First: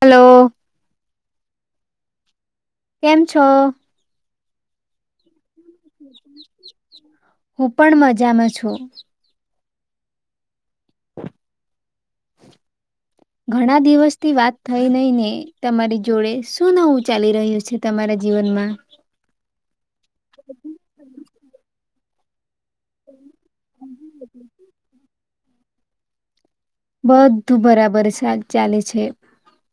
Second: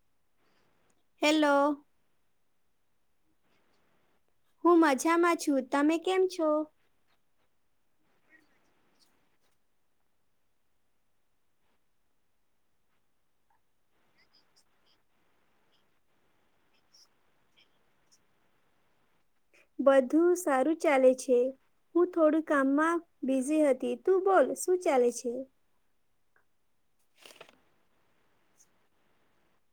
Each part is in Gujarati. હેલો. હેલો. કેમ છો? હું મજામાં છું. તમે કેમ છો? હું પણ મજામાં છું. ઘણા દિવસથી વાત થઈ નઈ ને તમારી જોડે શું નવું ચાલી રહ્યું છે તમારા જીવનમાં? બધું સારું ચાલે છે. હું થોડુંક કામમાં બીઝી હતી. તું બોલ શું ચાલે છે? બધું બરાબર શાક ચાલે છે.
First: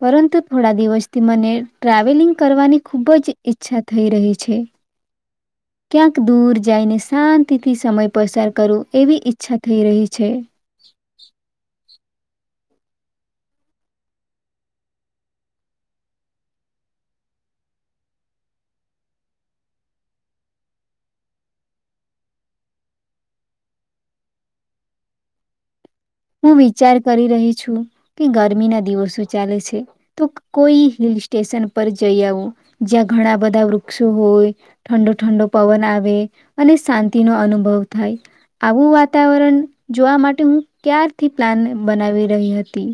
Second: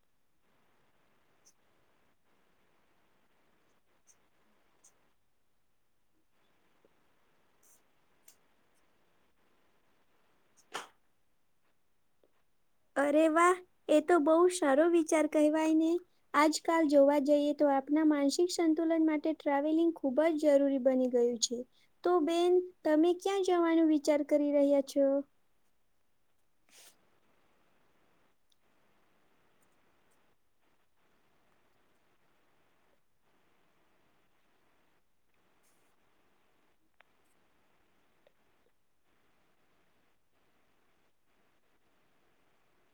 પરંતુ, થોડા દિવસથી મને ટ્રાવેલિંગ કરવાની ખૂબ જ ઈચ્છા થઈ રહી છે. ક્યાંક દૂર જાઈને શાંતિથી સમય પસાર કરૂ એવી ઈચ્છા થઈ રહી છે. અરે વાહ, એ તો બોવ સારો વિચાર કહેવાય ને. આજકાલ જોવા જઈએ તો આપના માનસિક સંતુલન માટે ટ્રાવેલિંગ ખુબ જ જરૂરી બની ગયું છે. તો બેન તમે ક્યાં જવાનું વિચાર કરી રહ્યા છો? હું વિચાર કરી રહી છું કે ગરમીના દિવસો ચાલે છે, તો કોઈ હિલ સ્ટેશન પર જઈ આવું. જ્યાં ઘણા બધા વૃક્ષો હોય ઠંડો ઠંડો પવન આવે અને શાંતિનો અનુભવ થાય આવું વાતાવરણ જોવા માટે હું ક્યારથી પ્લાન બનાવી રહી હતી.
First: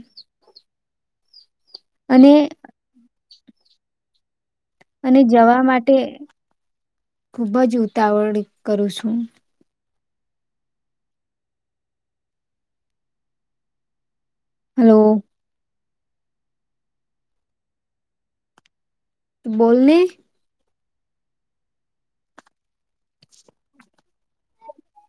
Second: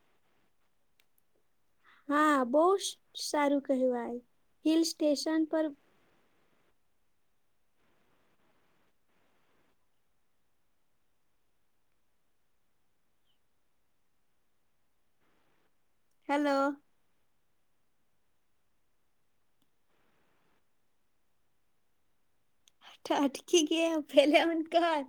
અને હા, બોવ સ સારું કહેવાય. હિલ અને સ્ટેશન પર જવા માટે ખુબ જ ઉતાવળ કરું છું. હલો. હેલો. બોલને હઠ હટકી ગ ફલામન ઘર